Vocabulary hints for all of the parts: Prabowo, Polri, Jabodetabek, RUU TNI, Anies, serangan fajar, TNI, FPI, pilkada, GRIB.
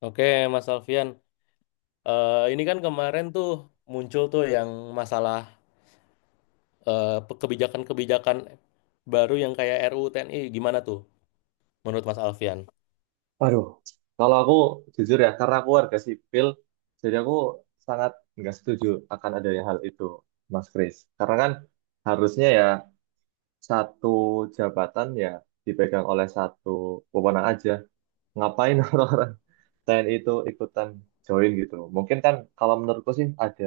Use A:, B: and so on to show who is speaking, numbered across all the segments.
A: Oke, Mas Alfian. Ini kan kemarin tuh muncul tuh yang masalah kebijakan-kebijakan baru yang kayak RUU TNI. Gimana tuh menurut Mas Alfian?
B: Aduh, kalau aku jujur ya, karena aku warga sipil, jadi aku sangat nggak setuju akan adanya hal itu, Mas Kris. Karena kan harusnya ya satu jabatan ya dipegang oleh satu pemenang aja. Ngapain orang-orang TNI itu ikutan join gitu? Mungkin kan kalau menurutku sih ada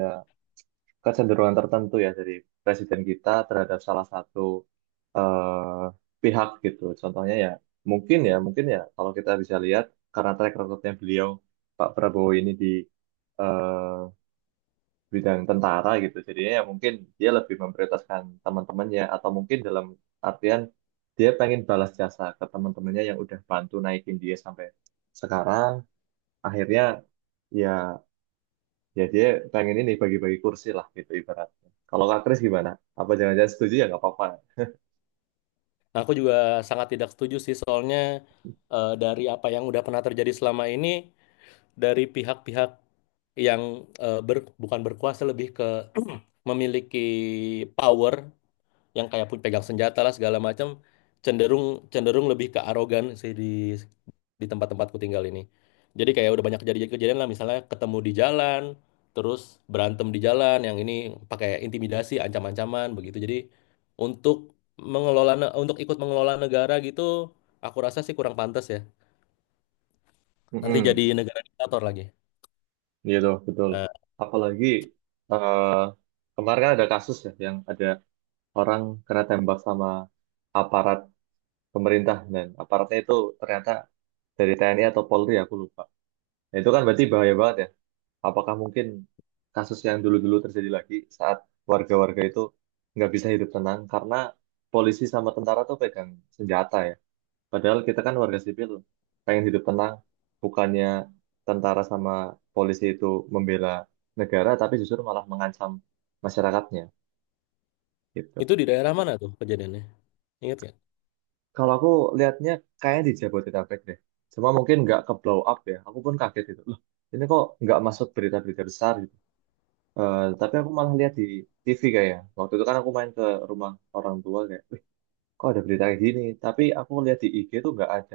B: kecenderungan tertentu ya dari presiden kita terhadap salah satu eh, pihak gitu. Contohnya ya mungkin ya kalau kita bisa lihat karena track recordnya beliau Pak Prabowo ini di eh, bidang tentara gitu. Jadinya ya mungkin dia lebih memprioritaskan teman-temannya atau mungkin dalam artian dia pengen balas jasa ke teman-temannya yang udah bantu naikin dia sampai sekarang. Akhirnya ya ya dia pengen ini bagi-bagi kursi lah gitu ibaratnya. Kalau Kak Kris gimana? Apa jangan-jangan setuju ya nggak apa-apa.
A: Nah, aku juga sangat tidak setuju sih soalnya dari apa yang udah pernah terjadi selama ini dari pihak-pihak yang bukan berkuasa lebih ke memiliki power yang kayak pun pegang senjata lah segala macam cenderung cenderung lebih ke arogan sih di tempat-tempatku tinggal ini. Jadi kayak udah banyak kejadian-kejadian lah misalnya ketemu di jalan, terus berantem di jalan, yang ini pakai intimidasi, ancam-ancaman begitu. Jadi untuk untuk ikut mengelola negara gitu, aku rasa sih kurang pantas ya. Nanti jadi
B: Mm-mm,
A: negara diktator lagi.
B: gitu, betul.
A: Nah,
B: Apalagi eh, kemarin kan ada kasus ya yang ada orang kena tembak sama aparat pemerintah dan aparatnya itu ternyata dari TNI atau Polri aku lupa. Nah, itu kan berarti bahaya banget ya. Apakah mungkin kasus yang dulu-dulu terjadi lagi saat warga-warga itu nggak bisa hidup tenang karena polisi sama tentara tuh pegang senjata ya. Padahal kita kan warga sipil, pengen hidup tenang, bukannya tentara sama polisi itu membela negara, tapi justru malah mengancam masyarakatnya, gitu.
A: itu di daerah mana tuh kejadiannya? Ingat nggak?
B: Kalau aku lihatnya kayaknya di Jabodetabek deh. Cuma mungkin nggak ke blow up ya, aku pun kaget gitu. Loh, ini kok nggak masuk berita-berita besar gitu. Eh, tapi aku malah lihat di TV kayaknya. Waktu itu kan aku main ke rumah orang tua kayak, wih, kok ada berita kayak gini? Tapi aku lihat di IG tuh nggak ada,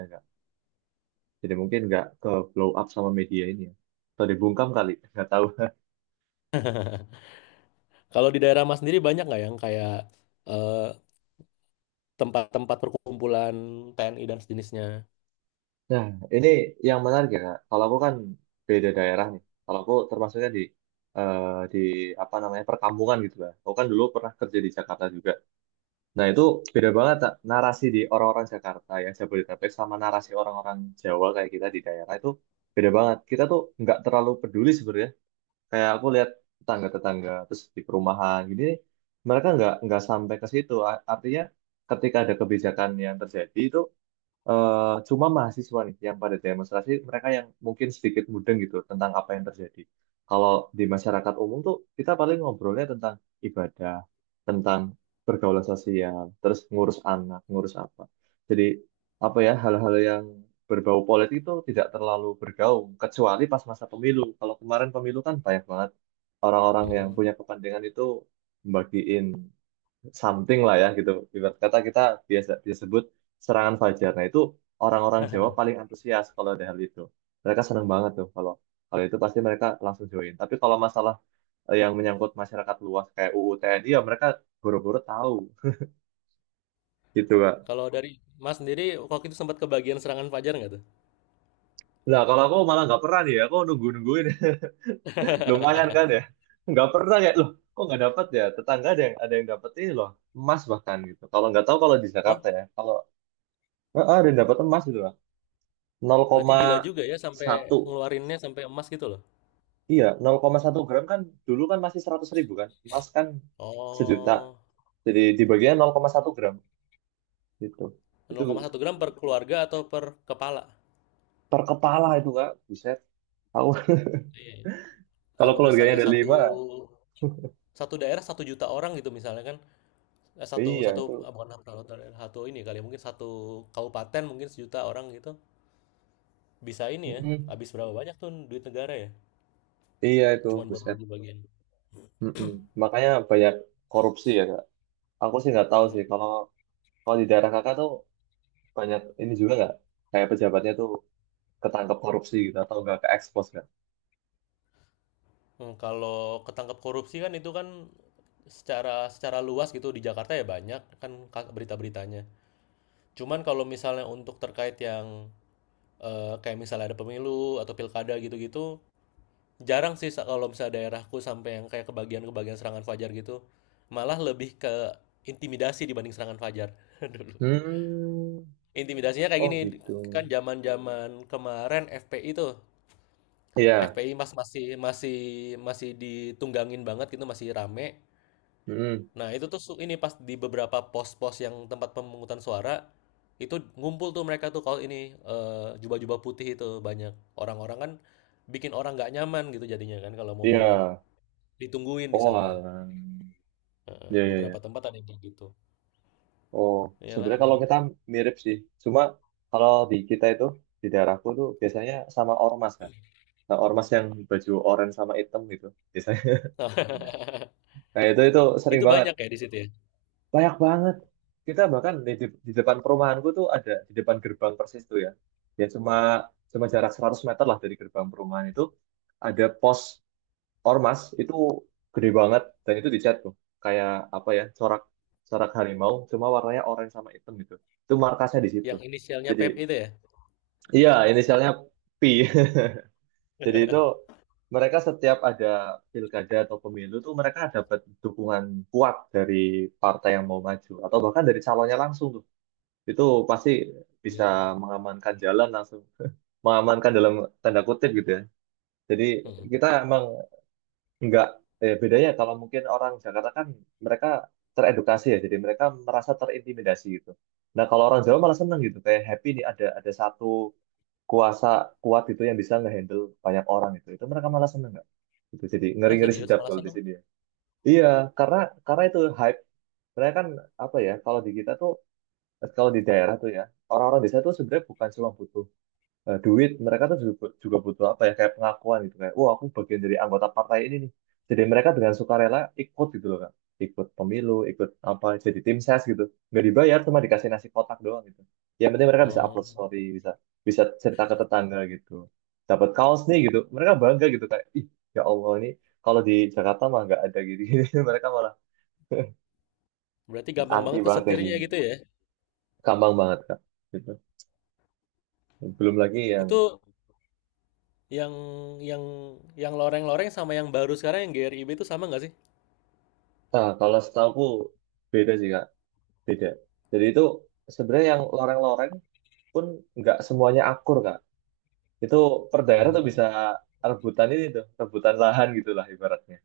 B: Jadi mungkin nggak ke blow up sama media ini ya. Atau dibungkam kali, nggak tahu.
A: Kalau di daerah Mas sendiri banyak nggak yang kayak eh, tempat-tempat perkumpulan TNI dan sejenisnya.
B: Nah, ini yang menarik ya, Kak. Kalau aku kan beda daerah nih. Kalau aku termasuknya di eh, di apa namanya perkampungan gitu lah. Aku kan dulu pernah kerja di Jakarta juga. Nah, itu beda banget Kak. Narasi di orang-orang Jakarta yang Jabodetabek sama narasi orang-orang Jawa kayak kita di daerah itu beda banget. Kita tuh nggak terlalu peduli sebenarnya kayak aku lihat tetangga-tetangga terus di perumahan gini mereka nggak sampai ke situ artinya ketika ada kebijakan yang terjadi itu eh cuma mahasiswa nih yang pada demonstrasi, mereka yang mungkin sedikit mudeng gitu tentang apa yang terjadi. Kalau di masyarakat umum tuh kita paling ngobrolnya tentang ibadah, tentang pergaulan sosial, terus ngurus anak, ngurus apa. Jadi apa ya hal-hal yang berbau politik itu tidak terlalu bergaung kecuali pas masa pemilu. Kalau kemarin pemilu kan banyak banget orang-orang yang
A: Hmm.
B: punya kepentingan itu membagiin something lah ya gitu. Ibarat kata kita biasa disebut serangan fajar. Nah itu orang-orang Jawa paling antusias kalau ada hal itu. Mereka seneng banget tuh kalau kalau itu pasti mereka langsung join. Tapi kalau masalah yang menyangkut masyarakat luas kayak UU TNI ya mereka buru-buru tahu gitu Kak.
A: Kalau dari Mas sendiri waktu itu sempat kebagian serangan fajar nggak tuh?
B: Nah kalau aku malah nggak pernah nih ya, aku nunggu-nungguin lumayan kan ya. Nggak pernah kayak loh kok nggak dapat ya tetangga ada yang dapat ini loh emas bahkan gitu. Kalau nggak tahu kalau di
A: Wah,
B: Jakarta ya kalau ada yang dapat emas gitu lah
A: berarti gila juga ya sampai
B: 0,1.
A: ngeluarinnya sampai emas gitu loh.
B: Iya, 0,1 gram kan dulu kan masih 100.000 kan. Emas kan sejuta.
A: Oh,
B: Jadi dibaginya 0,1 gram gitu. Itu
A: 0,1 gram per keluarga atau per kepala?
B: per kepala itu Kak. Buset. Tahu
A: Iya.
B: kalau
A: Kalau
B: keluarganya
A: misalnya
B: ada
A: satu
B: lima,
A: satu daerah satu juta orang gitu misalnya kan satu
B: iya
A: satu
B: itu.
A: ah, bukan satu daerah, satu ini kali ya, mungkin satu kabupaten mungkin sejuta orang gitu bisa ini ya
B: Mm-mm.
A: habis berapa banyak tuh duit negara ya
B: Iya itu,
A: cuman buat
B: buset.
A: bagi-bagian.
B: Mm-mm. Makanya banyak korupsi ya Kak. Aku sih nggak tahu
A: Mm.
B: sih kalau kalau di daerah Kakak tuh banyak ini juga nggak? Kayak pejabatnya tuh ketangkep korupsi gitu atau nggak ke expose kan?
A: Kalau ketangkep korupsi kan itu kan secara secara luas gitu di Jakarta ya banyak kan berita-beritanya. Cuman kalau misalnya untuk terkait yang kayak misalnya ada pemilu atau pilkada gitu-gitu, jarang sih kalau misalnya daerahku sampai yang kayak kebagian-kebagian serangan fajar gitu. Malah lebih ke intimidasi dibanding serangan fajar dulu.
B: Hmm.
A: Intimidasinya kayak
B: Oh
A: gini,
B: gitu.
A: kan zaman-zaman kemarin FPI tuh,
B: Iya.
A: FPI mas masih masih masih ditunggangin banget gitu, masih rame.
B: Mm-mm.
A: Nah, itu tuh ini pas di beberapa pos-pos yang tempat pemungutan suara itu ngumpul tuh mereka tuh kalau ini jubah-jubah putih itu banyak orang-orang kan bikin orang nggak nyaman gitu jadinya kan kalau mau milih
B: Iya.
A: ditungguin di
B: Oh,
A: sana.
B: alah.
A: Heeh,
B: Ya, ya,
A: beberapa
B: ya.
A: tempat ada yang kayak gitu.
B: Oh,
A: Iyalah
B: sebenarnya
A: emang.
B: kalau kita mirip sih. Cuma kalau di kita itu, di daerahku tuh biasanya sama ormas kan. Nah, ormas yang baju oranye sama hitam gitu. Biasanya. Nah, itu sering
A: Itu
B: banget.
A: banyak ya di situ ya.
B: Banyak banget. Kita bahkan di depan perumahanku tuh ada, di depan gerbang persis tuh ya. Ya cuma cuma jarak 100 meter lah dari gerbang perumahan itu. Ada pos ormas itu gede banget dan itu dicat tuh kayak apa ya corak corak harimau cuma warnanya orange sama hitam gitu itu markasnya di situ
A: Yang inisialnya
B: jadi
A: Pep itu ya.
B: iya inisialnya P. Jadi itu mereka setiap ada pilkada atau pemilu tuh mereka dapat dukungan kuat dari partai yang mau maju atau bahkan dari calonnya langsung tuh itu pasti bisa
A: Iya.
B: mengamankan jalan langsung mengamankan dalam tanda kutip gitu ya jadi
A: Heeh.
B: kita emang enggak, bedanya kalau mungkin orang Jakarta kan mereka teredukasi ya, jadi mereka merasa terintimidasi gitu. Nah kalau orang Jawa malah seneng gitu, kayak happy nih ada satu kuasa kuat gitu yang bisa ngehandle banyak orang itu. Itu mereka malah seneng nggak? Gitu. Jadi
A: Ah,
B: ngeri-ngeri
A: serius
B: sedap kalau
A: malasan
B: di
A: dong.
B: sini ya. Iya, karena karena itu hype. Mereka kan apa ya? Kalau di kita tuh, kalau di daerah tuh ya, orang-orang desa tuh sebenarnya bukan cuma butuh duit mereka tuh juga butuh apa ya kayak pengakuan gitu kayak wah aku bagian dari anggota partai ini nih jadi mereka dengan sukarela ikut gitu loh kan ikut pemilu ikut apa jadi tim ses gitu nggak dibayar cuma dikasih nasi kotak doang gitu yang penting mereka bisa
A: Oh,
B: upload story bisa bisa cerita ke tetangga gitu dapat kaos nih gitu mereka bangga gitu kayak ih ya Allah ini kalau di Jakarta mah nggak ada gini, gini. Mereka malah
A: berarti gampang
B: anti
A: banget
B: banget kayak
A: kesetirnya
B: gini
A: gitu ya.
B: gampang banget kak gitu belum lagi yang
A: Itu yang yang yang loreng-loreng sama yang baru sekarang yang GRIB itu sama nggak sih?
B: kalau setahu beda sih kak beda. Jadi itu sebenarnya yang loreng-loreng pun nggak semuanya akur kak. Itu per daerah tuh
A: Hmm.
B: bisa rebutan ini tuh, rebutan lahan gitulah ibaratnya.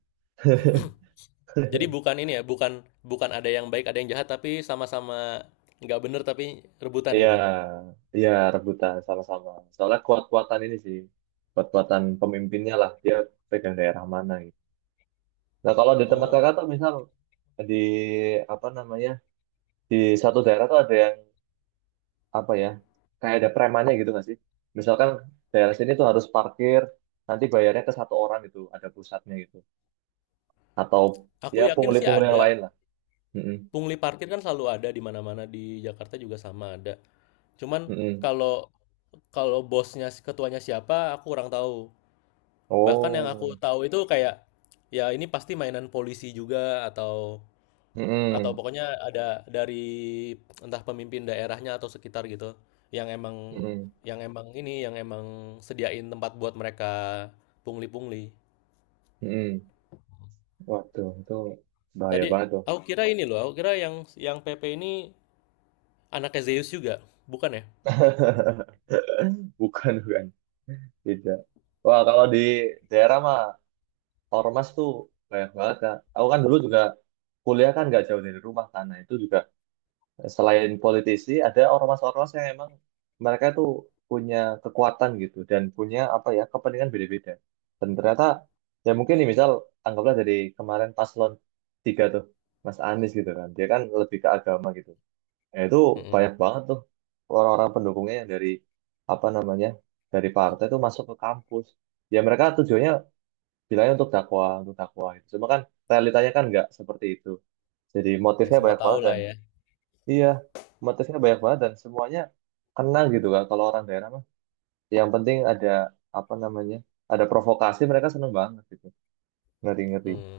A: Jadi bukan ini ya, bukan bukan ada yang baik, ada yang jahat, tapi sama-sama nggak bener tapi rebutan
B: Iya,
A: gitu.
B: iya rebutan sama-sama. Soalnya kuat-kuatan ini sih, kuat-kuatan pemimpinnya lah dia pegang daerah mana gitu. Nah kalau di tempat
A: Oh,
B: kakak tuh misal di apa namanya di satu daerah tuh ada yang apa ya kayak ada premannya gitu nggak sih? Misalkan daerah sini tuh harus parkir nanti bayarnya ke satu orang gitu, ada pusatnya gitu. Atau
A: aku
B: ya
A: yakin sih
B: pungli-pungli yang
A: ada.
B: lain lah. Mm-mm,
A: Pungli parkir kan selalu ada di mana-mana di Jakarta juga sama ada. Cuman
B: mm-mm.
A: kalau kalau bosnya ketuanya siapa, aku kurang tahu. Bahkan yang aku
B: Oh,
A: tahu itu kayak ya ini pasti mainan polisi juga atau Atau
B: mm-mm,
A: pokoknya ada dari entah pemimpin daerahnya atau sekitar gitu, yang emang
B: mm-mm,
A: yang emang ini, yang emang sediain tempat buat mereka pungli-pungli.
B: mm-mm. Waduh, itu bahaya
A: Tadi
B: banget tuh.
A: aku kira ini loh, aku kira yang PP ini anaknya Zeus juga, bukan ya?
B: Bukan, bukan. Tidak. Wah, kalau di daerah mah ormas tuh banyak banget, Kak. Aku kan dulu juga kuliah kan nggak jauh dari rumah, karena itu juga selain politisi ada ormas-ormas yang emang mereka tuh punya kekuatan gitu dan punya apa ya kepentingan beda-beda dan ternyata ya mungkin nih misal anggaplah dari kemarin paslon tiga tuh Mas Anies gitu kan dia kan lebih ke agama gitu ya itu
A: Mm-mm.
B: banyak banget tuh orang-orang pendukungnya yang dari apa namanya dari partai tuh masuk ke kampus ya mereka tujuannya bilangnya untuk dakwah gitu cuma kan realitanya kan nggak seperti itu jadi
A: Ya
B: motifnya
A: semua
B: banyak
A: tahu
B: banget
A: lah
B: dan
A: ya.
B: iya, motifnya banyak banget dan semuanya kena gitu kan. Kalau orang daerah mah, yang penting ada apa namanya, ada provokasi mereka seneng banget gitu. Ngeri-ngeri.
A: Hmm.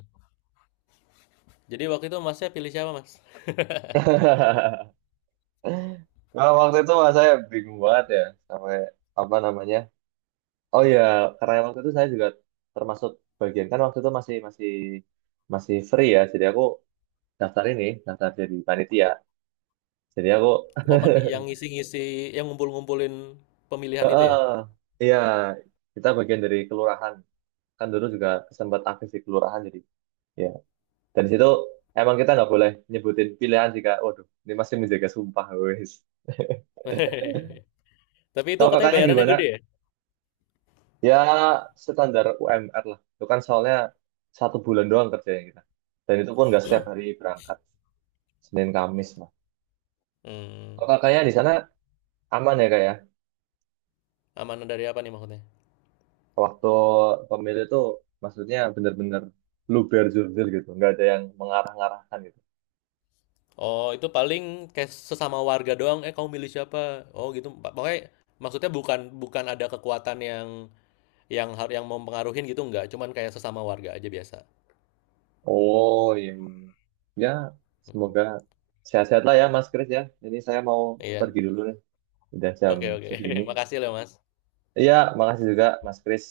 A: Jadi waktu itu masnya pilih siapa mas?
B: Kalau waktu itu mah saya bingung banget ya sampai apa namanya. Oh iya, karena waktu itu saya juga termasuk bagian kan waktu itu masih masih masih free ya. Jadi aku daftar ini, daftar jadi panitia. Jadi aku
A: Oh yang ngisi-ngisi, yang ngumpul-ngumpulin pemilihan itu ya?
B: iya kita bagian dari kelurahan. Kan dulu juga sempat aktif di kelurahan jadi ya. Dan situ emang kita nggak boleh nyebutin pilihan jika, waduh, ini masih menjaga sumpah, wes.
A: Tapi itu
B: Kalau
A: katanya
B: kakaknya
A: bayarannya
B: gimana?
A: gede ya?
B: Ya standar UMR lah. Itu kan soalnya 1 bulan doang kerjanya kita. Dan itu pun nggak setiap hari berangkat. Senin Kamis lah.
A: Hmm.
B: Kalau kakaknya di sana aman ya kak ya?
A: Amanah dari apa nih maksudnya?
B: Waktu pemilu itu maksudnya bener-bener luber jurdil gitu. Nggak ada yang mengarah-ngarahkan gitu.
A: Oh, itu paling kayak sesama warga doang, eh kamu milih siapa? Oh gitu. Pokoknya maksudnya bukan bukan ada kekuatan yang yang mau mempengaruhin gitu enggak, cuman kayak sesama warga aja biasa.
B: Oh iya, iya. Ya
A: Hmm,
B: semoga sehat-sehat lah ya Mas Kris ya. Ini saya mau
A: Iya.
B: pergi dulu nih. Udah jam
A: Oke, oke.
B: segini.
A: Makasih loh, Mas.
B: Iya, makasih juga Mas Kris.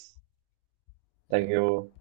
B: Thank
A: Iya.
B: you.